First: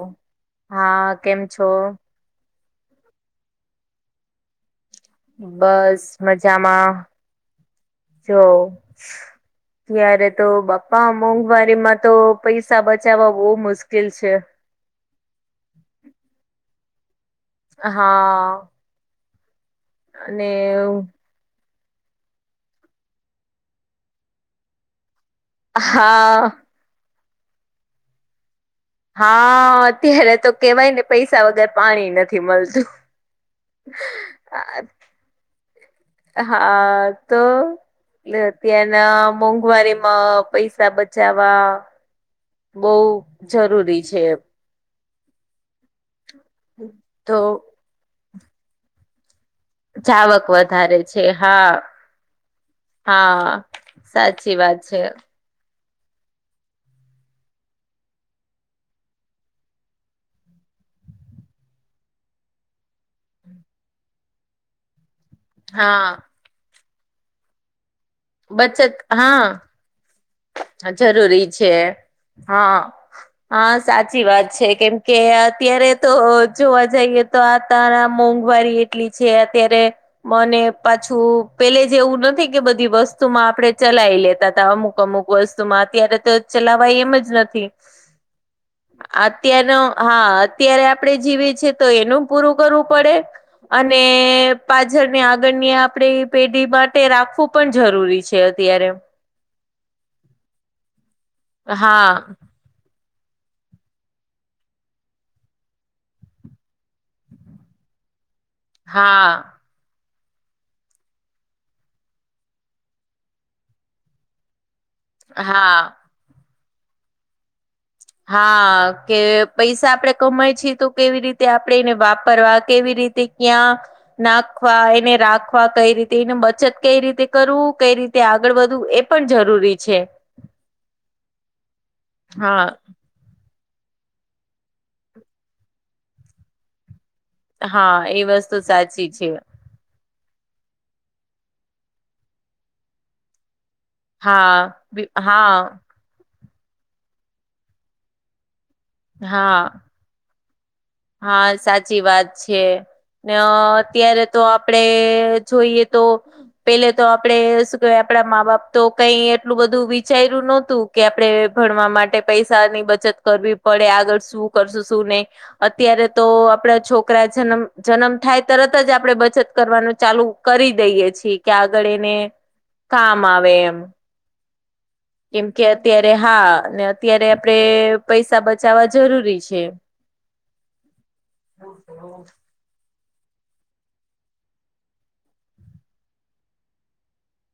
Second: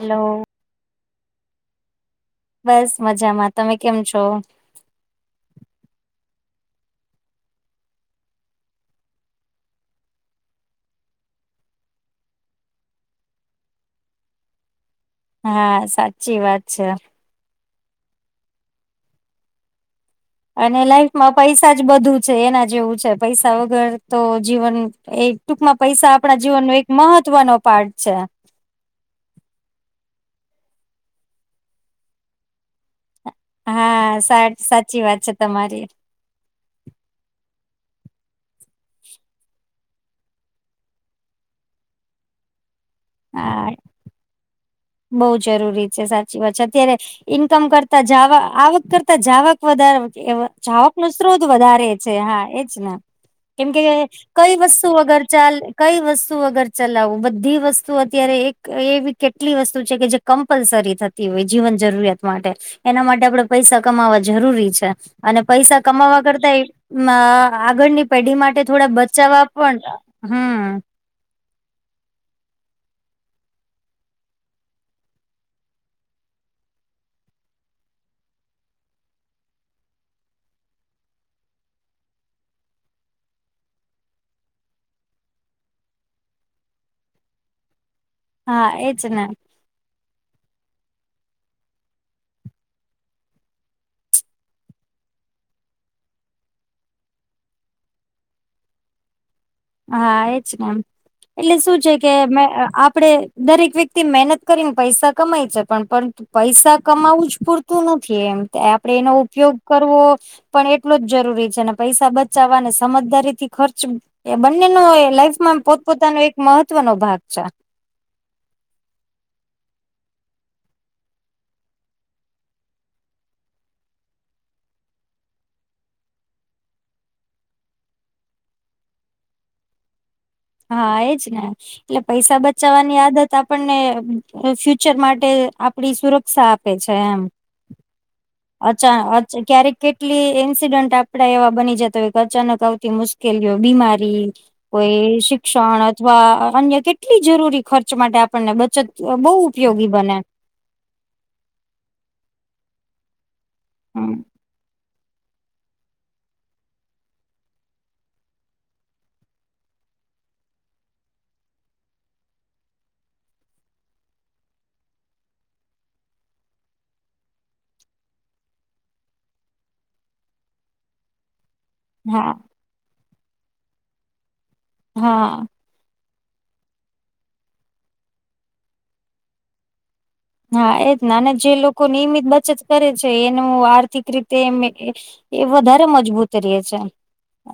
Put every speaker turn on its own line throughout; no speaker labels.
Hello
હા કેમ છો?
બસ મજામાં તમે કેમ છો?
બસ મજામાં જો. ત્યારે તો બાપ્પા મોંઘવારી માં તો પૈસા બચાવવા બહુ મુશ્કેલ છે
હા સાચી વાત છે.
હા.
અને લાઈફમાં પૈસા જ બધું છે એના જેવું છે પૈસા વગર તો જીવન એ ટૂંકમાં પૈસા આપણા
હા
જીવનનો એક મહત્વનો પાર્ટ છે.
હા અત્યારે તો કેવાય ને પૈસા વગર પાણી નથી મળતું.
હા સા સાચી વાત છે તમારી.
હા તો અત્યારના મોંઘવારીમાં પૈસા સા બચાવવા બહ જરૂરી છે.
બઉ જરૂરી છે સાચી વાત છે અત્યારે
તો
ઈન્કમ, કરતા જવા આવક કરતા જવાક
જાવક
વધારે ચાવક
વધારે
નો
છે
સ્ત્રોત
હા
વધારે છે હા એજ ને,
હા
કેમકે કઈ
સાચી વાત
વસ્તુ
છે
વગર ચાલ કઈ વસ્તુ વગર ચલાવવું બધી વસ્તુ અત્યારે એક એવિ કેટ એટલી વસ્તુ છે કે જે કમ્પલસરી થતી હોય જીવન જરૂરિયાત માટે. એના માટે આપણેે પૈસા કમાવા જરૂરી છે. અને પૈસા
હા
કમાવા કરતા આગળની પેઢી માટે થોડા
બચત
બચાવવા
હા
પણ હમ.
જરૂરી છે હા. હા સાચી વાત છે કેમ કે અત્યારે તો જોવા જઈએ તો આ ત મોંઘવારી એટલી છે અત્યારે મને પાછું પેલે જે એવું નથી કે બધી વસ્તુ માં આપડે ચલાઈ લેતા ત અમુક અમુક વસ્તુમાં અત્યારે તો ચલાવાય એમ જ નથી,
હા એજ ને
અત્યારે હા અત્યારે આપડે જીવી છેીએ તો એનું પૂરું કરવું પડે. અને પાછળ ને આગળ આપણેે પેઢી માટે રાખવું પણ જરૂરી છે અત્યારે.
હા એજ, મ એટલે શું છે કે
હા
મે આપડે દરેક વ્યક્તિ મહેનત કરીને પૈસા કમાય છે પણ પરંતુ પૈસા કમાવું જ પૂરતું નથી એમ. આપડે એનો ઉપયોગ
હા
કરવો પણ એટલો જ જરૂરી છે, પૈસા બચાવવાને સમજદારીથી ખર્ચ એ બંનેનો લાઈફમાં
હા
પોતપોતાનો એક મહત્વનોો ભાગ છે.
હા કે પૈસા આપડે કમાય છીએ તો કેવી રીતે આપણેે એને વાપરવા કેવી રીતે ત્યાં નાખવા એને રાખવા કઈ રીતે એની બચત કઈ રીતે કરવું કઈ રીતે આગળ વધવું એ પણ જરૂરી છે.
હા એજ ને એટલે પૈસા
હા
બચાવવાની આદત આપણને ફ્યુચર માટે આપડી સુરક્ષા આપે છે એમ.
હા એ વસ્તુ
અચ્છા
સાચી છે
અચ્છા ક્યારેક કેટ આટલી ઇન્સિડન્ટ આપણા એવા બની જતા હોય કે અચાનક આવતી મુશ્કેલીઓ બીમારી
હા
કોઈ
બી-
કોઈ ઈસુ
હા
અથવા અન્ય કેટલી જરૂરી ખર્ચ માટે આપણને બચત બહુ
હા
ઉપયોગી બને.
હા સાચી વાત છે, ને
હમ
અત્યારે તો આપણે જોઈએ તો. પેલે તો આપડે શું કેવાય આપણા મા બાપ તો કઈ એટલું બધું વિચાર્યું નહતું. કે આપણા ભણવા માટે પૈસાની બચત કરવી પડે આગળ શું કરશું શું નહી. અત્યારે તો આપણા છોકરા જન્મ જન્મ થાય તરત જ આપડે બચત કરવાનું ચાલુ કરી દઈએ છીએ કે આગળ એને,
હા
કામ આવે એમ.
હા.
કેમ કે અત્યારે હા ને અત્યારે આપણે પૈસા બચાવવા જરૂરી છે.
હા એજ ના અને જે લોકો નિયમિત બચત કરે છે એનું આર્થિક રીતે એમ. એ વધારે મજબૂત રહે છે,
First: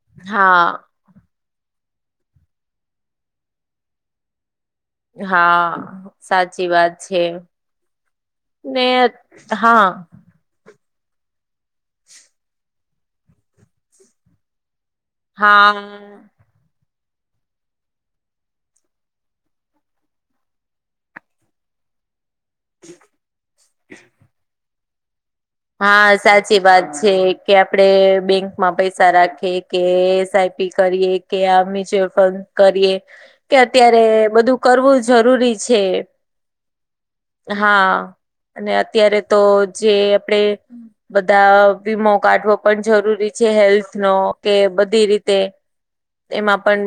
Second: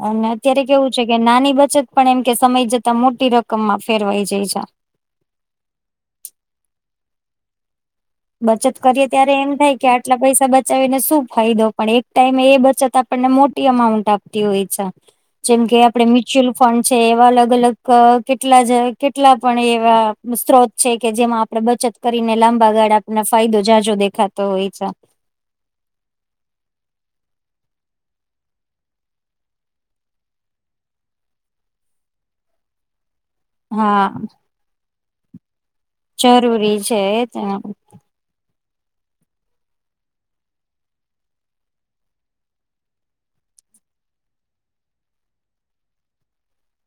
અને અત્યારે
હા
કેવું કે નાની બચત પણ એમ કે સમય જતા મોટી રકમમાં ફેરવાઈ જાય છે.
હા સાચી વાત છે.
બચત
ને
કરીએ ત્યારે એમ થાય કે
હા
આટલા પૈસા બ બચાવીને શું ફાયદો પણ એક ટાઈમે એ બચત આપણને મોટી અમાઉન્ટ આપતી હોય છે. જેમ
હા
કે આપડે મી શિલ ફંડ છે, એવા અલગ અલગ અહ કેટલા કેટલા પણ એવા સ્ત્રોત છે કે જેમાં આપડે બચત કરીને લાંબા ગાળા આપણને ફાયદો જાજો દેખાતો હોય છે.
હા, સાચી વાત છે કે આપડે બેંકમાં પૈસા રાખી કે સાઇડ કરીએ કે આ મ્યુચ્યુઅલ ફંડ કરીએ કે અત્યારે
હા
બધું કરવું જરૂરી છે
જરૂરી છે, એજને
હા અને અત્યારે તો જે આપડે બધા વીમો કાઢવો પણ જરૂરી છે, હેલ્થનો કે બધી રીતે એમાં પણ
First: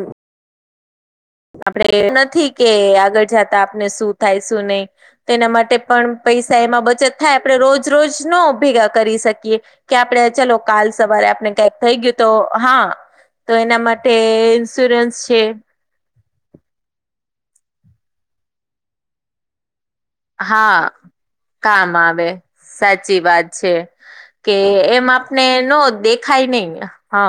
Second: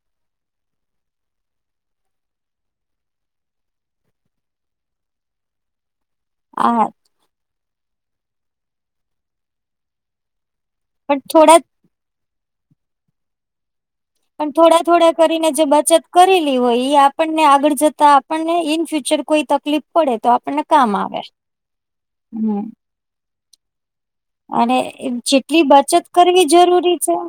આપડે નથી કે આગળ જતા આપને શું થાય શું નઈ, તો એના માટે પણ પૈસા એમાં
આ
બચત થાય આપડે રોજ રોજ નો ભેગા કરી શકીએ કે આપડે ચલો કાલ
પણ
સવારે આપને
થોડા
કંઈક થઈ ગયું તો હા તો એના માટે ઇન્સ્યોરન્સ છે.
કરી લેવો ઈ આપણને આગળ જતા આપણને ઈન ફ્યુચર કોઈ તકલીફ પડે તો આપણને
હા
કામ આવે,
કામ આવે
હમ્મ
સાચી વાત છે. કે
અને
એમ આપને
જેટલી
ન
બચત કરવી
દેખાય નહી
જરૂરી છે.
હા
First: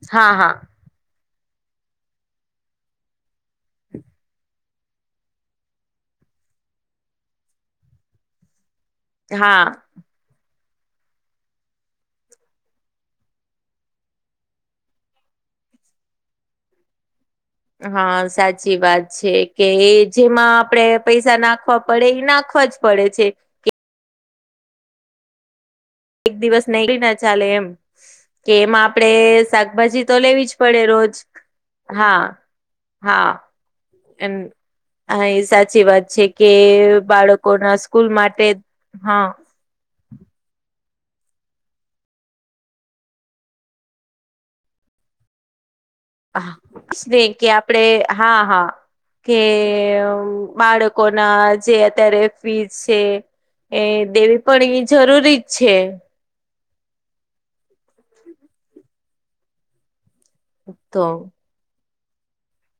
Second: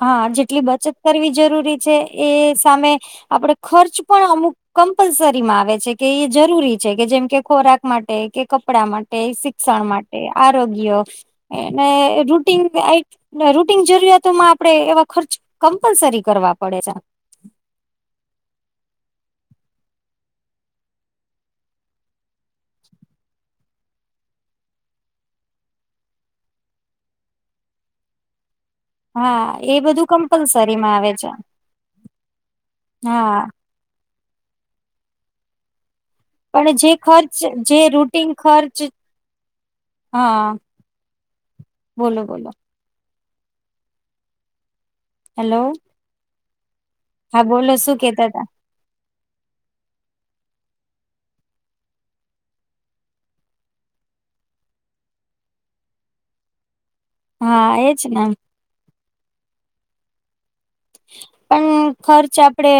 હા જેટલી બચત કરવી જરૂરી છે એ સામે આપડે ખર્ચ પણ અમુક કમ્પલસરીમાં આવે છે કે એ જરૂરી છે કે જેમ કે ખોરાક માટે કે કપડા મા કે
હા
શિક્ષણ માટે આરોગ્ય અને રૂટીન ને રૂટન જરૂરિયાતો માં આપડે એવા ખર્ચ કમ્પલસરી કરવા પડે છે.
હા, સાચી વાત છે કે જેમાં આપડે પૈસા નાખવા પડે ઈ નાખવા જ પડે છે. એક દિવસ નહી ના ચાલે એમ કે એમ આપ આપડે
હા એ બધું
શાકભાજી તો લેવી જ પડે
કમ્પલસરીમાં આવે
રોજ.
છે
હા, હા. એમ. હા, એ સાચી વાત છે. કે
પણ જે
બાળકો
ખર્ચ
ના
જે
સ્કૂલ
રૂટીન
માટે,
ખર્ચ
હા.
હા, બોલો બોલો. હેલો.
હા સ્નેહ
હા
કે
બોલો
આપડે
શું કેતા હતા
હા હા. કે અહ બાળકો ના જે અત્યારે ફીઝ છે એ દેવી પણ એ જરૂરી જ છે.
હા, એજ ને.
તો.
પણ ખર્ચ આપડે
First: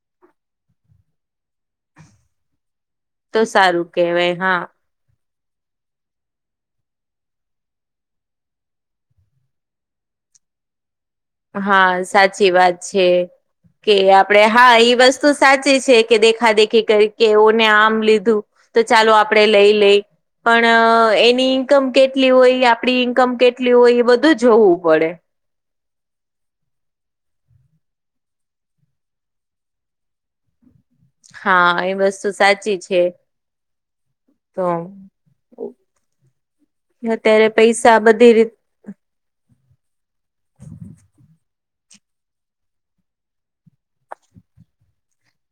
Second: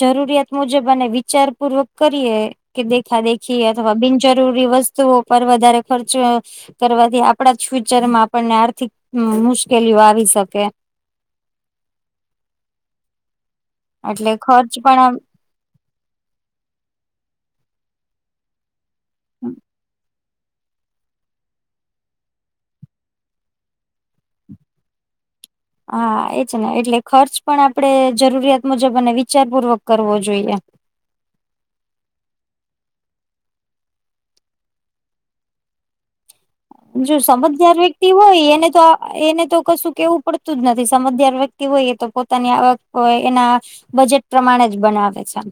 જરૂરિયાત મુજબ અને વિચાર પૂર્વક કરીએ કે દેખા
તો
દેખી
સારું
અથવા
કેવાય હા
બિનજરૂરી વસ્તુઓ પર વધારે ખર્ચ અહ કરવાથી આપડા જ ફ્યુચર માં આપણને આર્થિક મુશ્કેલીઓ આવી શકે.
હા, સાચી વાત છે કે
એટલે
આપડે હા
ખર્ચ
ઈ
પણ આમ
વસ્તુસ સાચી છે કે દેખા દેખી કરી કે ઓને આમ લીધું તો ચાલો આપડે લઈ લે પણ અહ એની ઈન્કમ કેટલી હોય આપડી ઈન્કમ કેટલી હોય એ બધું જોવું પડે.
હા, એજ ને એટલે ખર્ચ પણ આપડે જરૂરિયાત મુજબ અને વિચાર પૂર્વક કરવો જોઈએ.
હા, એ વસ્તુ સાચી છે. તો ઓ.
જો સમજદાર વ્યક્તિ હોય
રીત
એને તો એને તો કશું કેવું પડતું જ નથી સમજદાર વ્યક્તિ હોય એ તો પોતાની આવક હોય એના બજેટ પ્રમાણે જ બનાવે છે આમ.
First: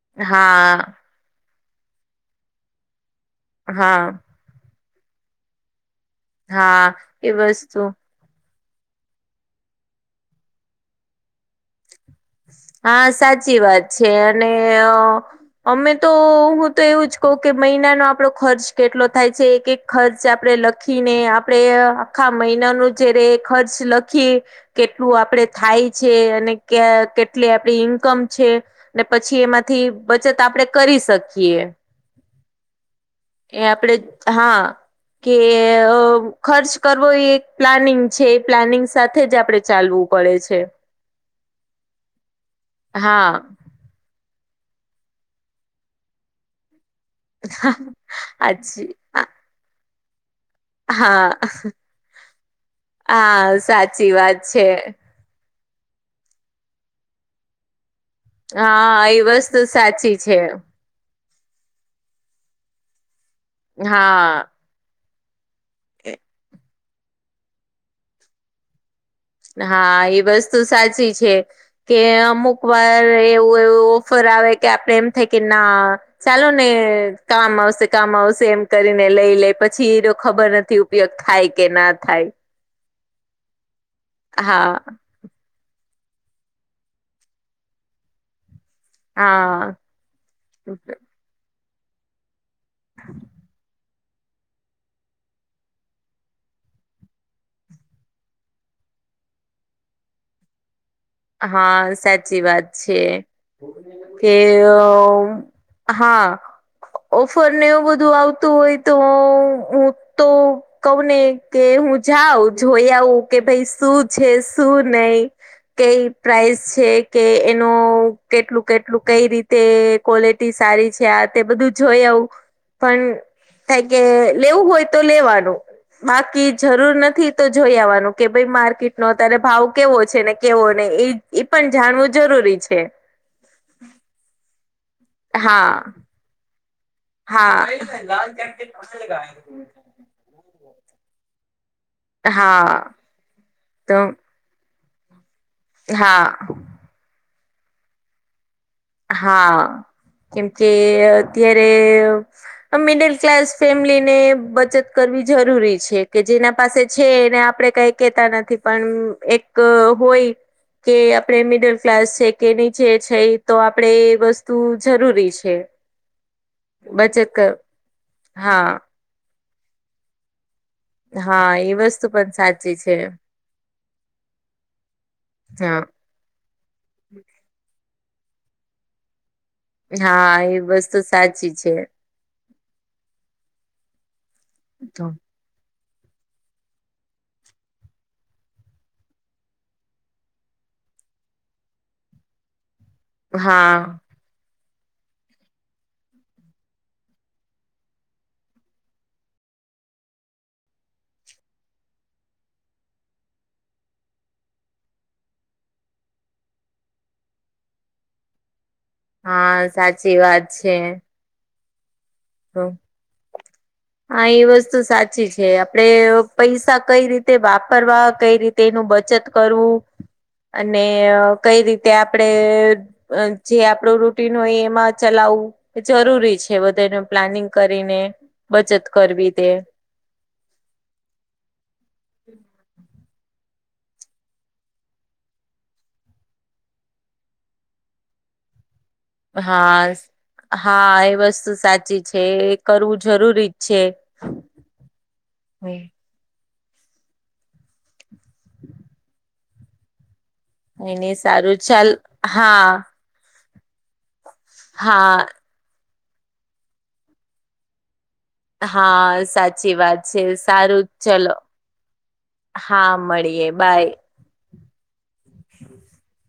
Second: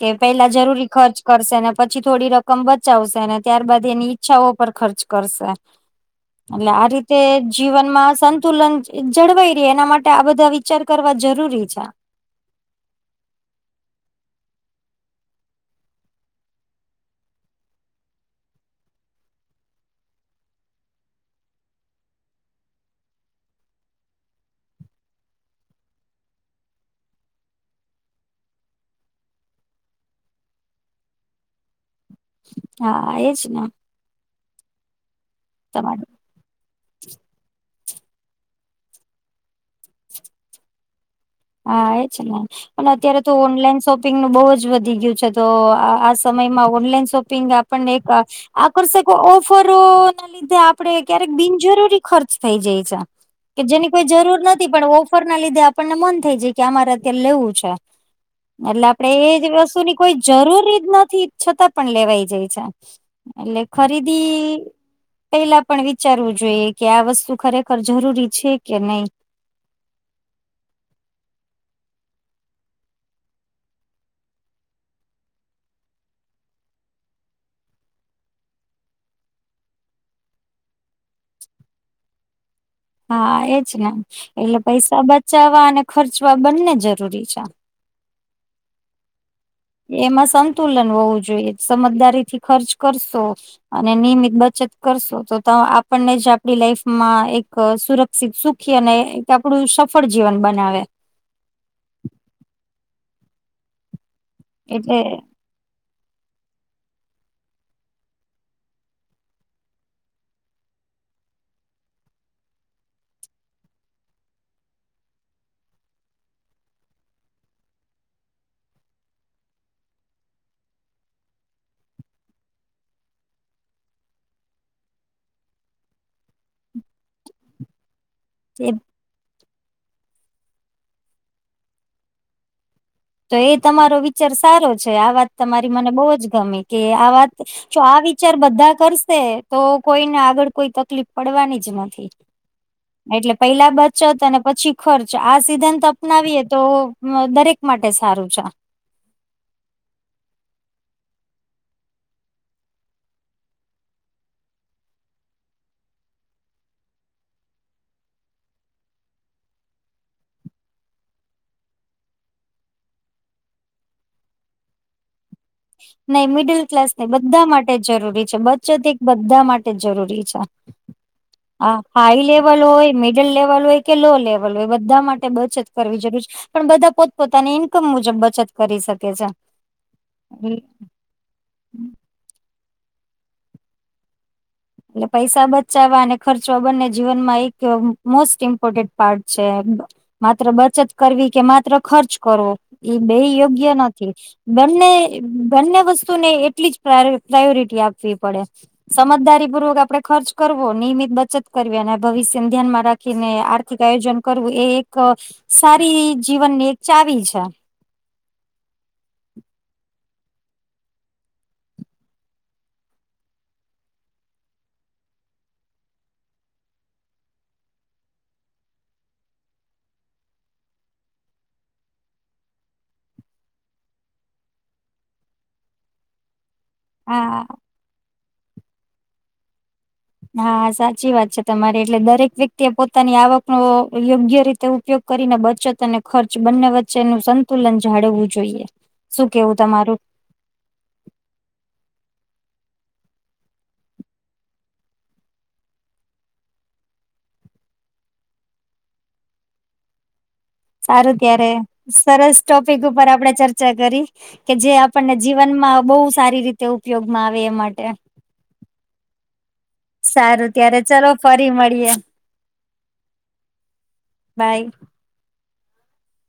કે પેલા જરૂરી
હા
ખર્ચ કરશે ને પછી થોડી રકમ બચાવશે ને ત્યારબાદ
હા
એની ઈચ્છાઓ પર ખર્ચ કરશે એટલે
હા
આ રીતે
એ વસ્તુ
જીવનમાં સંતુલન જળવાઈ રે એના માટે આ બધા વિચાર કરવા જરૂરી છે.
હા સાચી વાત છે અને અમે તો હું તો એવું જ કહુ કે મહિનાનો આપડો ખર્ચ કેટલો થાય છે એક એક ખર્ચ આપડણે લખીને આપડણે આખા મહિના ન જે રે ખર્ચ લખી એ કેટલું આપડે થાય છે અને ક્યા કેટલી આપડી ઈન્કમ છે ને પછી એમાંથી બચત આપડે કરી શકીએ.
હા એજ
એ
ને
આપડે હા કે
તમારું
ખર્ચ કરવો એ એક પ્લાનિંગ છે એ પ્લાનિંગ સાથે જ આપણેે ચાલવું પડે છે
હા એ જ પણ અત્યારે તો
હા
ઓનલાઈન શોપ શોપિંગનું બહુ જ વધી ગયું છે તો આ સમયમાં ઓનલાઈન શોપ આપને
હાછી
આકર્ષ ઓફ લીધે આપ
હા
ક્યારેક બિનજરૂરી ખર્ચ થઈ જાય છે
હા
કે જેની કોઈ
સાચી
જરૂર
વાત છે
નથી પણ ઓફ ફર ના લીધે આપણને મન થઈ જાય કે અમારે અત્યારે લેવું છે. એટલે આપડે
હા એ
એજ
વસ્તુ
વસ્તુની કોઈ
સાચી છે
જરૂરી જ નથી છતાં પણ લેવાઈ જાય છે એટલે ખરીદી
હા
પેલા પણ વિચારવું જોઈએ કે આ વસ્તુ ખરેખર જરૂરી છે કે નહી
હા એ વસ્તુ સાચી છે. કે અમુક વાર એવું એવું ઓફર આવે કે આપડે એમ થાય કે ના ચાલો ને કામ આવશે કામ આવશે એમ કરીને લઈ લે પછી એ તો ખબર નથી ઉપયોગ થાય કે ના થાય
હા એજ ને એટલે
હા
પૈસા બચાવવા અને ખર્ચવા બંને જરૂરી છે.
હા.
એમાં સંતુલન હોવું જોઈએ સમજદારી થી ખર્ચ કરશો. નિયમિત બચત કરશો તો આપણને જ આપણી લાઈફમાં એક સુર સુખી અને એક આપડું સફળ જીવન બનાવે
હા સાચી વાત છે કે
એટલે
હા ઓફર ને એવું બધું આવતું હોય તો હું તો કઉ ને કે હું જાઉ જોઈ આવું કે ભાઈ શું છે શું નહી કઈ પ્રઇસ છે કે એનું કેટલું કેટલું કઈ રીતે ક્વોલિટી સારી છે આ તે બધું જોઈ આવું પણ ક કે લેવું હોય તો લેવાનું બાકી જરૂર નથી થી તો જોઈ આવવાનું કે ભાઈ
એ
માર્કેટ નો ત્યારે ભાવ કેવો છેને. કેવો ને એ એ પણ જાણવું જરૂરી છે.
તો એ તમારો વિચાર સારો છે આ વાત
હા
તમારી મને બહુ જ ગમી. કે આ વાત
હા
જો આ વિચાર બધા કરશે તો કોઈને આગળ કોઈ તકલીફ પડવાની જ નથી
હા
એટલે પેલા
તો
બચત અને પછી ખર્ચ આ સિદ્ધાંત અપનાવીએ
હા
તો દરેક માટે સારું છે.
હા કેમ કે અત્યારે મિડલ ક્લાસ ફેમિલી ને બચત કરવી જરૂરી છે કે જેના પાસે છે એને આપણેે કાઈક કેતા નથી પણ એક હોય કે આપે મિડલ ક્લાસ છે કે નીચે છે. તો આપણેે એ વસ્તુ જરૂરી છે.
નહી મિડલ ક્લાસ નહી
બચત
બધા
કર
માટે જરૂરી છે
હા
બચ્ચો બધા માટે જ જરૂરી છે.
હા.
હા
એ વસ્તુ
હાઈ
પણ
લેવલ
સાચી
હોય
છે
મિડલ લેવલ હોય કે લો લેવલ હોય બધા માટે બચત
હા
કરવી જરૂર છે. પણ બધા પોતપોતાની ઈન્કમ મુજબ બચત કરી શકે છે
હા એ વસ તો સાચી છે.
એટલે પૈસા બધા બચાવવા અને ખર્ચવા બંને જીવનમાં એક મોસ્ટ ઇમ્પોર્ટન્ટ પાર્ટ છે માત્ર બચત કરવી કે માત્ર ખર્ચ કરવો એઈ બે યોગ્ય
હા
નથી બંને બંને વસ્તુને એટલી જ પ્રાયોરિટી આપવી પડે સમજદારી પૂર્વક આપડે ખર્ચ કરવો નિયમિત બચત કરવી અને ભવિષ્યને ધ્યાનમાં રાખીને આ આ આયોજન કરવું એ એક સારી જીવનની એક ચાવી છે
હા સાચી વાત છે [unintelligible] હા એ વસ્તુ સાચી છે આપડે પૈસા કઈ રીતે વાપરવા કઈ રીતે તેનું બચત કરવું અને કઈ રીતે આપડે જે આપડું રૂટીન હોય એમાં ચલાવવું જરૂરી છે વધે
હા
પ્લાનિંગ કરીને બચત કરવી તે
હા સાચી વાત છે તમારી એટલે દરેક વ્યક્તિ એ પોતાની આવક ન યોગ્ય રીતે ઉપયોગ કરીને બચત અને ખર્ચ બંને વચ્ચેનું સંતુલન જાળવવું જોઈએ શું કેવું
હા
તમારું
હા એ વસ્તુ સાચી છે એ કરવું જરૂરી જ છે હમ્મ [inaudible] એને
સારું ત્યારે
ચાલ
સરસ
હા
ટોપિક ઉપર આપડે ચર્ચા કરી કે જે આપણને
હા
જીવનમાં બહુ સારી રીતે ઉપયોગમાં આવે એ માટે
હા સાચી વાત છે સારું ચલો
મડીએ
હા મળીએ બાય
બાય
[inaudible]